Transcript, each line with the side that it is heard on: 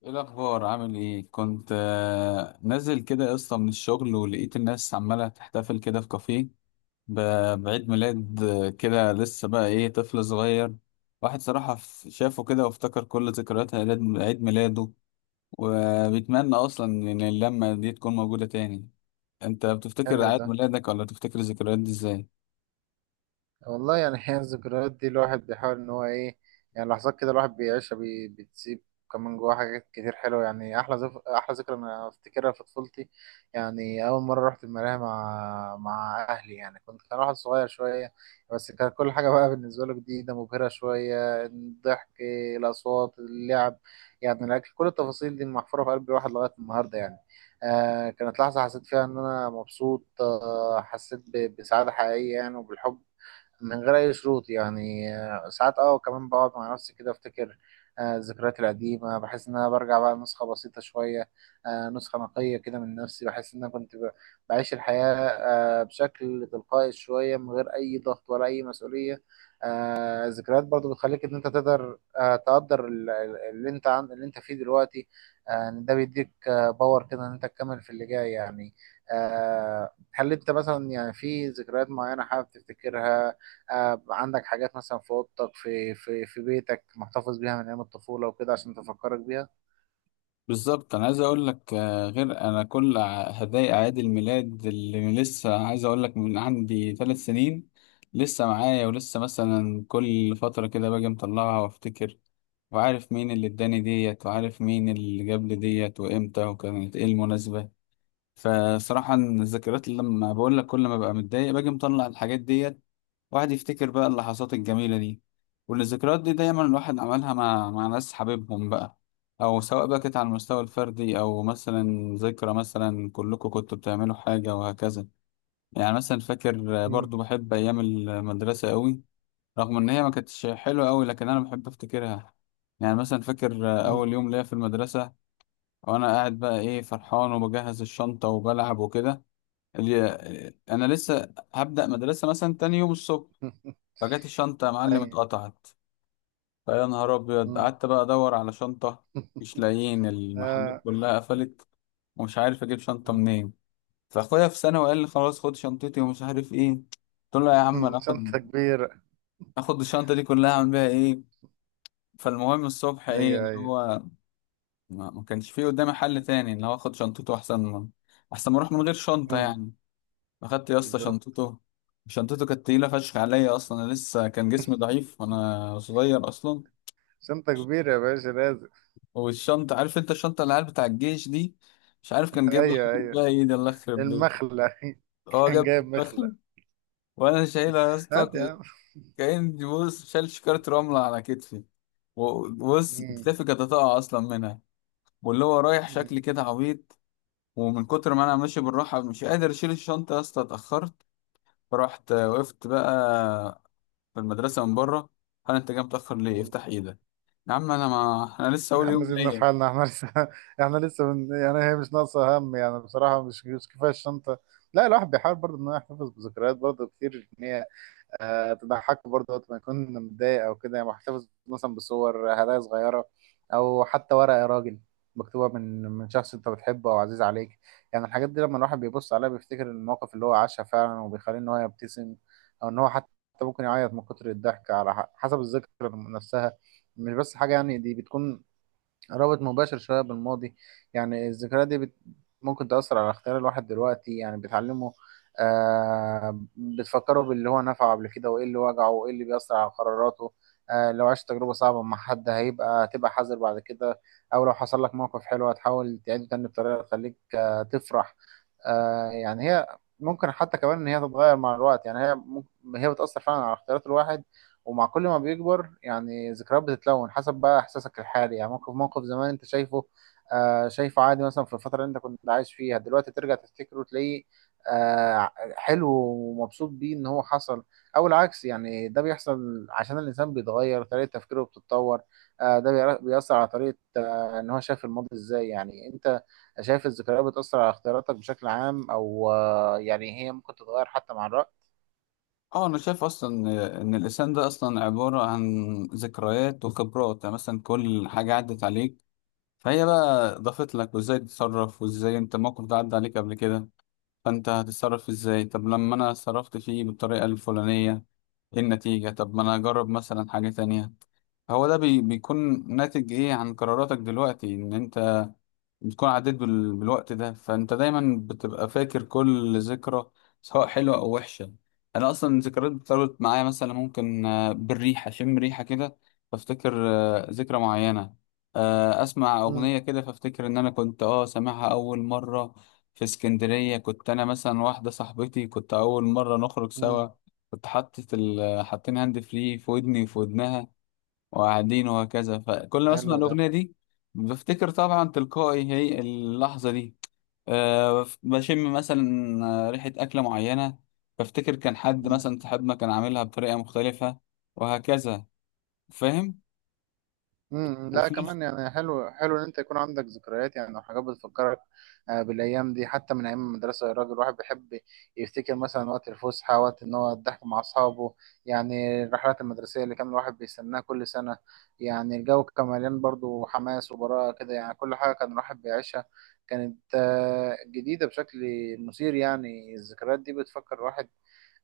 left: ايه الاخبار؟ عامل ايه؟ كنت نازل كده يا اسطى من الشغل، ولقيت الناس عماله تحتفل كده في كافيه بعيد ميلاد كده، لسه بقى ايه طفل صغير. واحد صراحه شافه كده وافتكر كل ذكريات عيد ميلاده، وبيتمنى اصلا ان اللمه دي تكون موجوده تاني. انت بتفتكر
right: حلو
left: عيد
right: ده.
left: ميلادك ولا بتفتكر الذكريات دي ازاي؟
right: والله يعني هي الذكريات دي الواحد بيحاول ان هو ايه. يعني لحظات كده الواحد بيعيشها بتسيب كمان جواه حاجات كتير حلوه، يعني احلى احلى ذكرى انا افتكرها في طفولتي. يعني اول مره رحت الملاهي مع اهلي، يعني كان واحد صغير شويه، بس كان كل حاجه بقى بالنسبه له جديده مبهره شويه، الضحك، الاصوات، اللعب، يعني الاكل، كل التفاصيل دي محفوره في قلب الواحد لغايه النهارده يعني. كانت لحظه حسيت فيها ان انا مبسوط، حسيت بسعاده حقيقيه يعني، وبالحب من غير أي شروط يعني، ساعات وكمان بقعد مع نفسي كده أفتكر الذكريات القديمة، بحس إن أنا برجع بقى نسخة بسيطة شوية، نسخة نقية كده من نفسي، بحس إن أنا كنت بعيش الحياة بشكل تلقائي شوية، من غير أي ضغط ولا أي مسؤولية. الذكريات برضو بتخليك إن أنت تقدر، تقدر اللي أنت عن اللي أنت فيه دلوقتي، إن ده بيديك باور كده إن أنت تكمل في اللي جاي يعني. هل أنت مثلا يعني في ذكريات معينة حابب تفتكرها؟ عندك حاجات مثلا في اوضتك في بيتك محتفظ بيها من ايام الطفوله وكده عشان تفكرك بيها؟
left: بالظبط، انا عايز اقول لك غير انا كل هدايا اعياد الميلاد اللي لسه، عايز اقول لك من عندي 3 سنين لسه معايا، ولسه مثلا كل فترة كده باجي مطلعها وافتكر، وعارف مين اللي اداني ديت وعارف مين اللي جاب لي ديت وامتى وكانت ايه المناسبة. فصراحة الذكريات اللي لما بقول لك، كل ما ببقى متضايق باجي مطلع الحاجات ديت، واحد يفتكر بقى اللحظات الجميلة دي. والذكريات دي دايما الواحد عملها مع ناس حبيبهم بقى، أو سواء بقى كانت على المستوى الفردي أو مثلا ذكرى، مثلا كلكم كنتوا بتعملوا حاجة وهكذا. يعني مثلا فاكر،
right: مم.
left: برضو بحب أيام المدرسة قوي، رغم إن هي ما كانتش حلوة قوي لكن أنا بحب أفتكرها. يعني مثلا فاكر
right: مم.
left: أول يوم ليا في المدرسة، وأنا قاعد بقى إيه فرحان وبجهز الشنطة وبلعب وكده، اللي انا لسه هبدأ مدرسة مثلا تاني يوم الصبح. فجت الشنطة يا معلم
right: ايوه.
left: اتقطعت! فيا نهار ابيض،
right: مم.
left: قعدت بقى ادور على شنطة مش لاقيين، المحلات
right: آه.
left: كلها قفلت، ومش عارف اجيب شنطة
right: مم.
left: منين. فاخويا في ثانوي قال لي خلاص خد شنطتي ومش عارف ايه، قلت له يا عم انا اخد
right: شنطه كبيره.
left: اخد الشنطة دي كلها اعمل بيها ايه؟ فالمهم الصبح ايه
right: ايوه
left: اللي
right: ايوه.
left: هو، ما كانش فيه قدامي حل تاني ان هو اخد شنطته، احسن ما اروح من غير شنطة
right: مم.
left: يعني. اخدت يا اسطى
right: بالظبط.
left: شنطته. شنطته كانت تقيله فشخ عليا، اصلا انا لسه كان جسمي ضعيف وانا صغير اصلا.
right: شنطه كبيره يا باشا، لازم.
left: والشنطه عارف انت الشنطه العيال بتاع الجيش دي، مش عارف كان جايب لها
right: ايوه ايوه.
left: بقى ايه، ده الله يخرب بيته،
right: المخله.
left: هو
right: كان
left: جاب
right: جايب مخله.
left: بخل. وانا شايلها يا اسطى
right: هات يا عم.
left: كأني بص شايل شكاره رمله على كتفي، وبص
right: مم.
left: كتفي كانت هتقع اصلا منها، واللي هو رايح شكلي
right: مم.
left: كده عبيط. ومن كتر ما انا ماشي بالراحه مش قادر اشيل الشنطه يا اسطى اتاخرت. فرحت وقفت بقى في المدرسة من بره. هل أنت جاي متأخر ليه؟
right: مم.
left: افتح إيدك. يا عم أنا، ما أنا لسه
right: يا
left: أول
right: عم
left: يوم
right: سيبنا في
left: ليا.
right: حالنا، احنا لسه احنا لسه من يعني هي مش ناقصة هم، يعني بصراحة مش كفاية الشنطة. لا، الواحد بيحاول برضه ان هو يحتفظ بذكريات برضه كتير، ان هي تضحكه برضه وقت ما يكون متضايق او كده، يعني محتفظ مثلا بصور، هدايا صغيرة، او حتى ورقة يا راجل مكتوبة من شخص انت بتحبه او عزيز عليك. يعني الحاجات دي لما الواحد بيبص عليها بيفتكر المواقف اللي هو عاشها فعلا، وبيخليه ان هو يبتسم، او ان هو حتى ممكن يعيط من كتر الضحك على حسب الذكرى نفسها. مش بس حاجة، يعني دي بتكون رابط مباشر شوية بالماضي. يعني الذكريات دي ممكن تأثر على اختيار الواحد دلوقتي، يعني بتعلمه، بتفكره باللي هو نفعه قبل كده وإيه اللي وجعه وإيه اللي بيأثر على قراراته. لو عشت تجربة صعبة مع حد تبقى حذر بعد كده، أو لو حصل لك موقف حلو هتحاول تعيده تاني بطريقة تخليك تفرح. يعني هي ممكن حتى كمان إن هي تتغير مع الوقت، يعني هي ممكن هي بتأثر فعلا على اختيارات الواحد، ومع كل ما بيكبر، يعني ذكريات بتتلون حسب بقى احساسك الحالي، يعني موقف زمان انت شايفه شايفه عادي، مثلا في الفتره اللي انت كنت عايش فيها دلوقتي ترجع تفتكره وتلاقيه آه حلو ومبسوط بيه ان هو حصل، او العكس. يعني ده بيحصل عشان الانسان بيتغير، طريقه تفكيره بتتطور، ده بيأثر على طريقه ان هو شايف الماضي ازاي. يعني انت شايف الذكريات بتأثر على اختياراتك بشكل عام، او يعني هي ممكن تتغير حتى مع الوقت؟
left: أه أنا شايف أصلا إن الإنسان ده أصلا عبارة عن ذكريات وخبرات. يعني مثلا كل حاجة عدت عليك فهي بقى ضافت لك، وإزاي تتصرف، وإزاي أنت الموقف ده عدى عليك قبل كده فأنت هتتصرف إزاي. طب لما أنا صرفت فيه بالطريقة الفلانية إيه النتيجة؟ طب ما أنا أجرب مثلا حاجة تانية. هو ده بيكون ناتج ايه عن قراراتك دلوقتي، ان انت بتكون عديت بالوقت ده، فانت دايما بتبقى فاكر كل ذكرى سواء حلوة او وحشة. انا اصلا الذكريات بتربط معايا، مثلا ممكن بالريحة اشم ريحة كده فافتكر ذكرى معينة، اسمع
right: امم.
left: اغنية كده فافتكر ان انا كنت سامعها اول مرة في اسكندرية. كنت انا مثلا واحدة صاحبتي، كنت اول مرة نخرج
right: امم.
left: سوا، كنت حاطين هاند فري في ودني وفي ودنها، وقاعدين وهكذا. فكل ما اسمع
right: حلو
left: الاغنيه دي بفتكر طبعا تلقائي هي اللحظه دي. أه بشم مثلا ريحه اكله معينه، بفتكر كان حد
right: ده.
left: مثلا صاحبنا كان عاملها بطريقه مختلفه وهكذا. فاهم؟
right: امم. لا،
left: وفي
right: كمان يعني حلو حلو ان انت يكون عندك ذكريات يعني او حاجات بتفكرك بالايام دي، حتى من ايام المدرسه يا راجل الواحد بيحب يفتكر مثلا وقت الفسحه، وقت ان هو الضحك مع اصحابه، يعني الرحلات المدرسيه اللي كان الواحد بيستناها كل سنه. يعني الجو كان مليان برضه حماس وبراءه كده، يعني كل حاجه كان الواحد بيعيشها كانت جديده بشكل مثير. يعني الذكريات دي بتفكر الواحد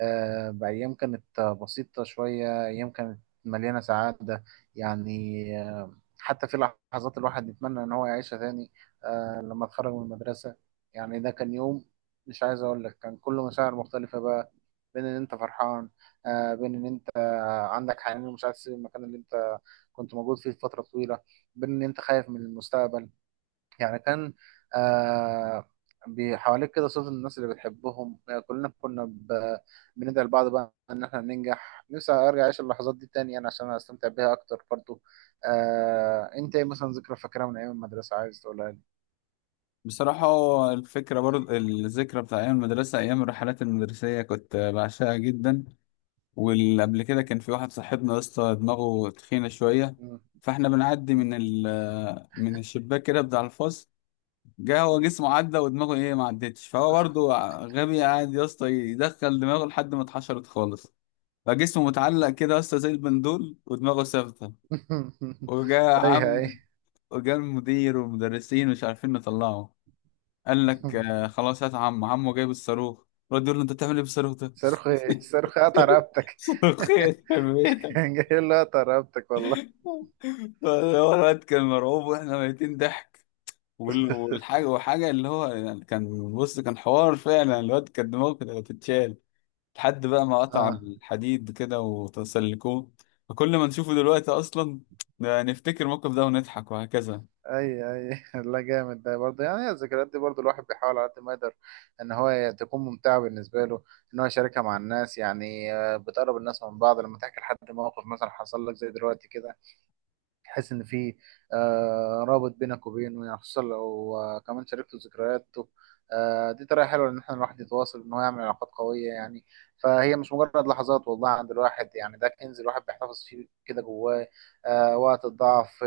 right: بأيام كانت بسيطة شوية، أيام كانت مليانة سعادة، يعني حتى في لحظات الواحد يتمنى إن هو يعيشها تاني. لما اتخرج من المدرسة، يعني ده كان يوم مش عايز أقول لك، كان كله مشاعر مختلفة بقى، بين إن أنت فرحان، بين إن أنت عندك حنين ومش عايز تسيب المكان اللي أنت كنت موجود فيه فترة طويلة، بين إن أنت خايف من المستقبل. يعني كان آه بحواليك كده صوت الناس اللي بتحبهم، كلنا كنا بندعي لبعض بقى ان احنا ننجح. نفسي ارجع اعيش اللحظات دي تاني يعني عشان استمتع بيها اكتر برضو. انت ايه مثلا ذكرى فاكرها من ايام المدرسة عايز تقولها لي؟
left: بصراحه الفكره، برضه الذكرى بتاع ايام المدرسه، ايام الرحلات المدرسيه كنت بعشقها جدا. والقبل كده كان في واحد صاحبنا يا اسطى دماغه تخينه شويه،
right: مم.
left: فاحنا بنعدي من الشباك كده بتاع الفصل، جه هو جسمه عدى ودماغه ايه ما عدتش، فهو برضه غبي قاعد يا اسطى يدخل دماغه لحد ما اتحشرت خالص. فجسمه متعلق كده يا اسطى زي البندول ودماغه ثابته. وجا
right: ايوه ايوه.
left: عم وجا المدير والمدرسين مش عارفين نطلعه، قال لك آه خلاص هات عم، عمه جايب الصاروخ، رد يقول له انت بتعمل ايه بالصاروخ ده؟
right: صاروخي صاروخي قطع رقبتك.
left: صاروخين في بيتك!
right: كان جاي له قطع رقبتك والله.
left: هو الواد كان مرعوب واحنا ميتين ضحك. وال- والحاجه وحاجه اللي هو يعني كان حوار فعلا، الواد كان دماغه كانت هتتشال، لحد بقى ما قطع
right: اه.
left: الحديد كده وتسلكوه. فكل ما نشوفه دلوقتي اصلا، ده نفتكر الموقف ده ونضحك وهكذا.
right: اي اي. لا جامد ده برضه، يعني الذكريات دي برضه الواحد بيحاول على قد ما يقدر ان هو تكون ممتعه بالنسبه له، ان هو يشاركها مع الناس، يعني بتقرب الناس من بعض لما تحكي لحد موقف مثلا حصل لك زي دلوقتي كده، تحس ان في رابط بينك وبينه، يعني خصوصا لو كمان شاركته ذكرياته. دي طريقه حلوه ان احنا الواحد يتواصل ان هو يعمل علاقات قويه يعني. فهي مش مجرد لحظات والله عند الواحد، يعني ده كنز الواحد بيحتفظ فيه كده جواه وقت الضعف،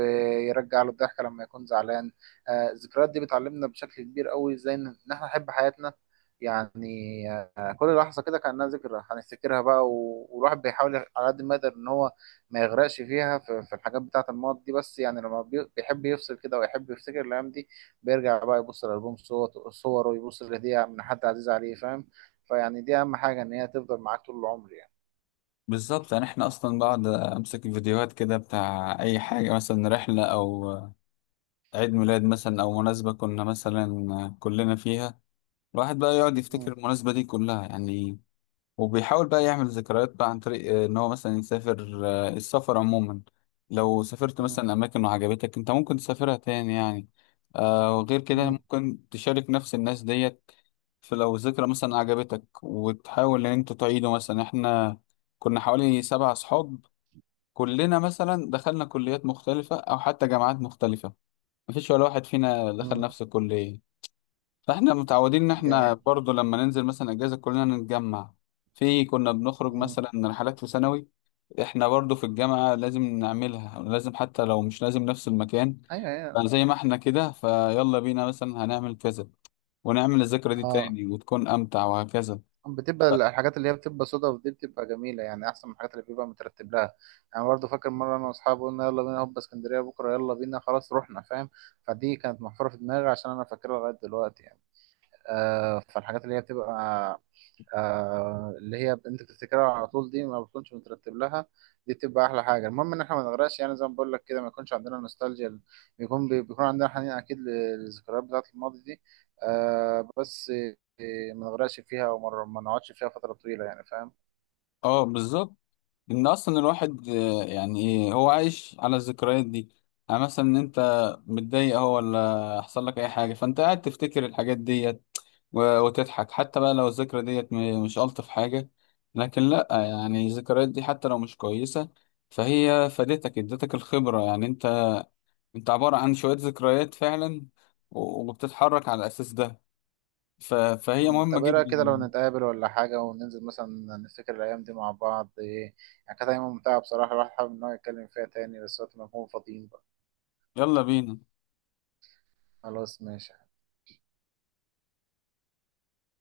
right: يرجع له الضحكه لما يكون زعلان. الذكريات دي بتعلمنا بشكل كبير قوي ازاي إن احنا نحب حياتنا، يعني كل لحظه كده كانها ذكرى هنفتكرها بقى، والواحد بيحاول على قد ما يقدر ان هو ما يغرقش فيها، في الحاجات بتاعة الماضي دي، بس يعني لما بيحب يفصل كده ويحب يفتكر الأيام دي بيرجع بقى يبص لألبوم صور صوره، ويبص لهدية من حد عزيز عليه، فاهم؟ فيعني دي أهم حاجة، إن هي تفضل معاك طول العمر يعني.
left: بالظبط، يعني احنا اصلا بقعد امسك الفيديوهات كده بتاع اي حاجه، مثلا رحله او عيد ميلاد مثلا او مناسبه كنا مثلا كلنا فيها، الواحد بقى يقعد يفتكر
right: مم.
left: المناسبه دي كلها يعني. وبيحاول بقى يعمل ذكريات بقى عن طريق ان هو مثلا يسافر. السفر عموما لو سافرت
right: مم.
left: مثلا اماكن وعجبتك انت، ممكن تسافرها تاني يعني. وغير كده
right: مم.
left: ممكن تشارك نفس الناس ديت. فلو ذكرى مثلا عجبتك وتحاول ان انت تعيده، مثلا احنا كنا حوالي 7 اصحاب، كلنا مثلا دخلنا كليات مختلفة او حتى جامعات مختلفة، مفيش ولا واحد فينا دخل
right: مم.
left: نفس الكلية. فاحنا متعودين ان احنا
right: جامد.
left: برضو لما ننزل مثلا اجازه كلنا نتجمع. في كنا بنخرج
right: مم.
left: مثلا رحلات في ثانوي، احنا برضو في الجامعه لازم نعملها، لازم حتى لو مش لازم نفس المكان.
right: أيوه أيوه.
left: فزي ما احنا كده فيلا بينا مثلا هنعمل كذا ونعمل الذكرى دي
right: أه.
left: تاني وتكون امتع وهكذا.
right: بتبقى
left: ف-
right: الحاجات اللي هي بتبقى صدف دي بتبقى جميلة، يعني أحسن من الحاجات اللي بيبقى مترتب لها. يعني برضه فاكر مرة أنا وأصحابي قلنا يلا بينا هوب اسكندرية بكرة، يلا بينا، خلاص رحنا، فاهم؟ فدي كانت محفورة في دماغي عشان أنا فاكرها لغاية دلوقتي يعني. فالحاجات اللي هي بتبقى اللي هي انت بتفتكرها على طول دي ما بتكونش مترتب لها، دي بتبقى احلى حاجه. المهم ان احنا ما نغرقش، يعني زي ما بقول لك كده، ما يكونش عندنا نوستالجيا. بيكون بيكون عندنا حنين اكيد للذكريات بتاعه الماضي دي، بس ما نغرقش فيها، وما ما نقعدش فيها فتره طويله، يعني فاهم؟
left: اه بالظبط، ان اصلا الواحد يعني ايه هو عايش على الذكريات دي. يعني مثلا ان انت متضايق اهو، ولا حصل لك اي حاجه، فانت قاعد تفتكر الحاجات ديت و- وتضحك. حتى بقى لو الذكرى ديت مش الطف حاجه، لكن لا يعني الذكريات دي حتى لو مش كويسه، فهي فادتك، ادتك الخبره. يعني انت عباره عن شويه ذكريات فعلا، و- وبتتحرك على الاساس ده. فهي
right: مم.
left: مهمه
right: طب ايه رايك كده لو
left: جدا.
right: نتقابل ولا حاجه، وننزل مثلا نفتكر الايام دي مع بعض، إيه؟ يعني كانت ايام ممتعه بصراحه، الواحد حابب ان هو يتكلم فيها تاني، بس وقت ما نكون فاضيين بقى.
left: يلا بينا.
right: خلاص ماشي.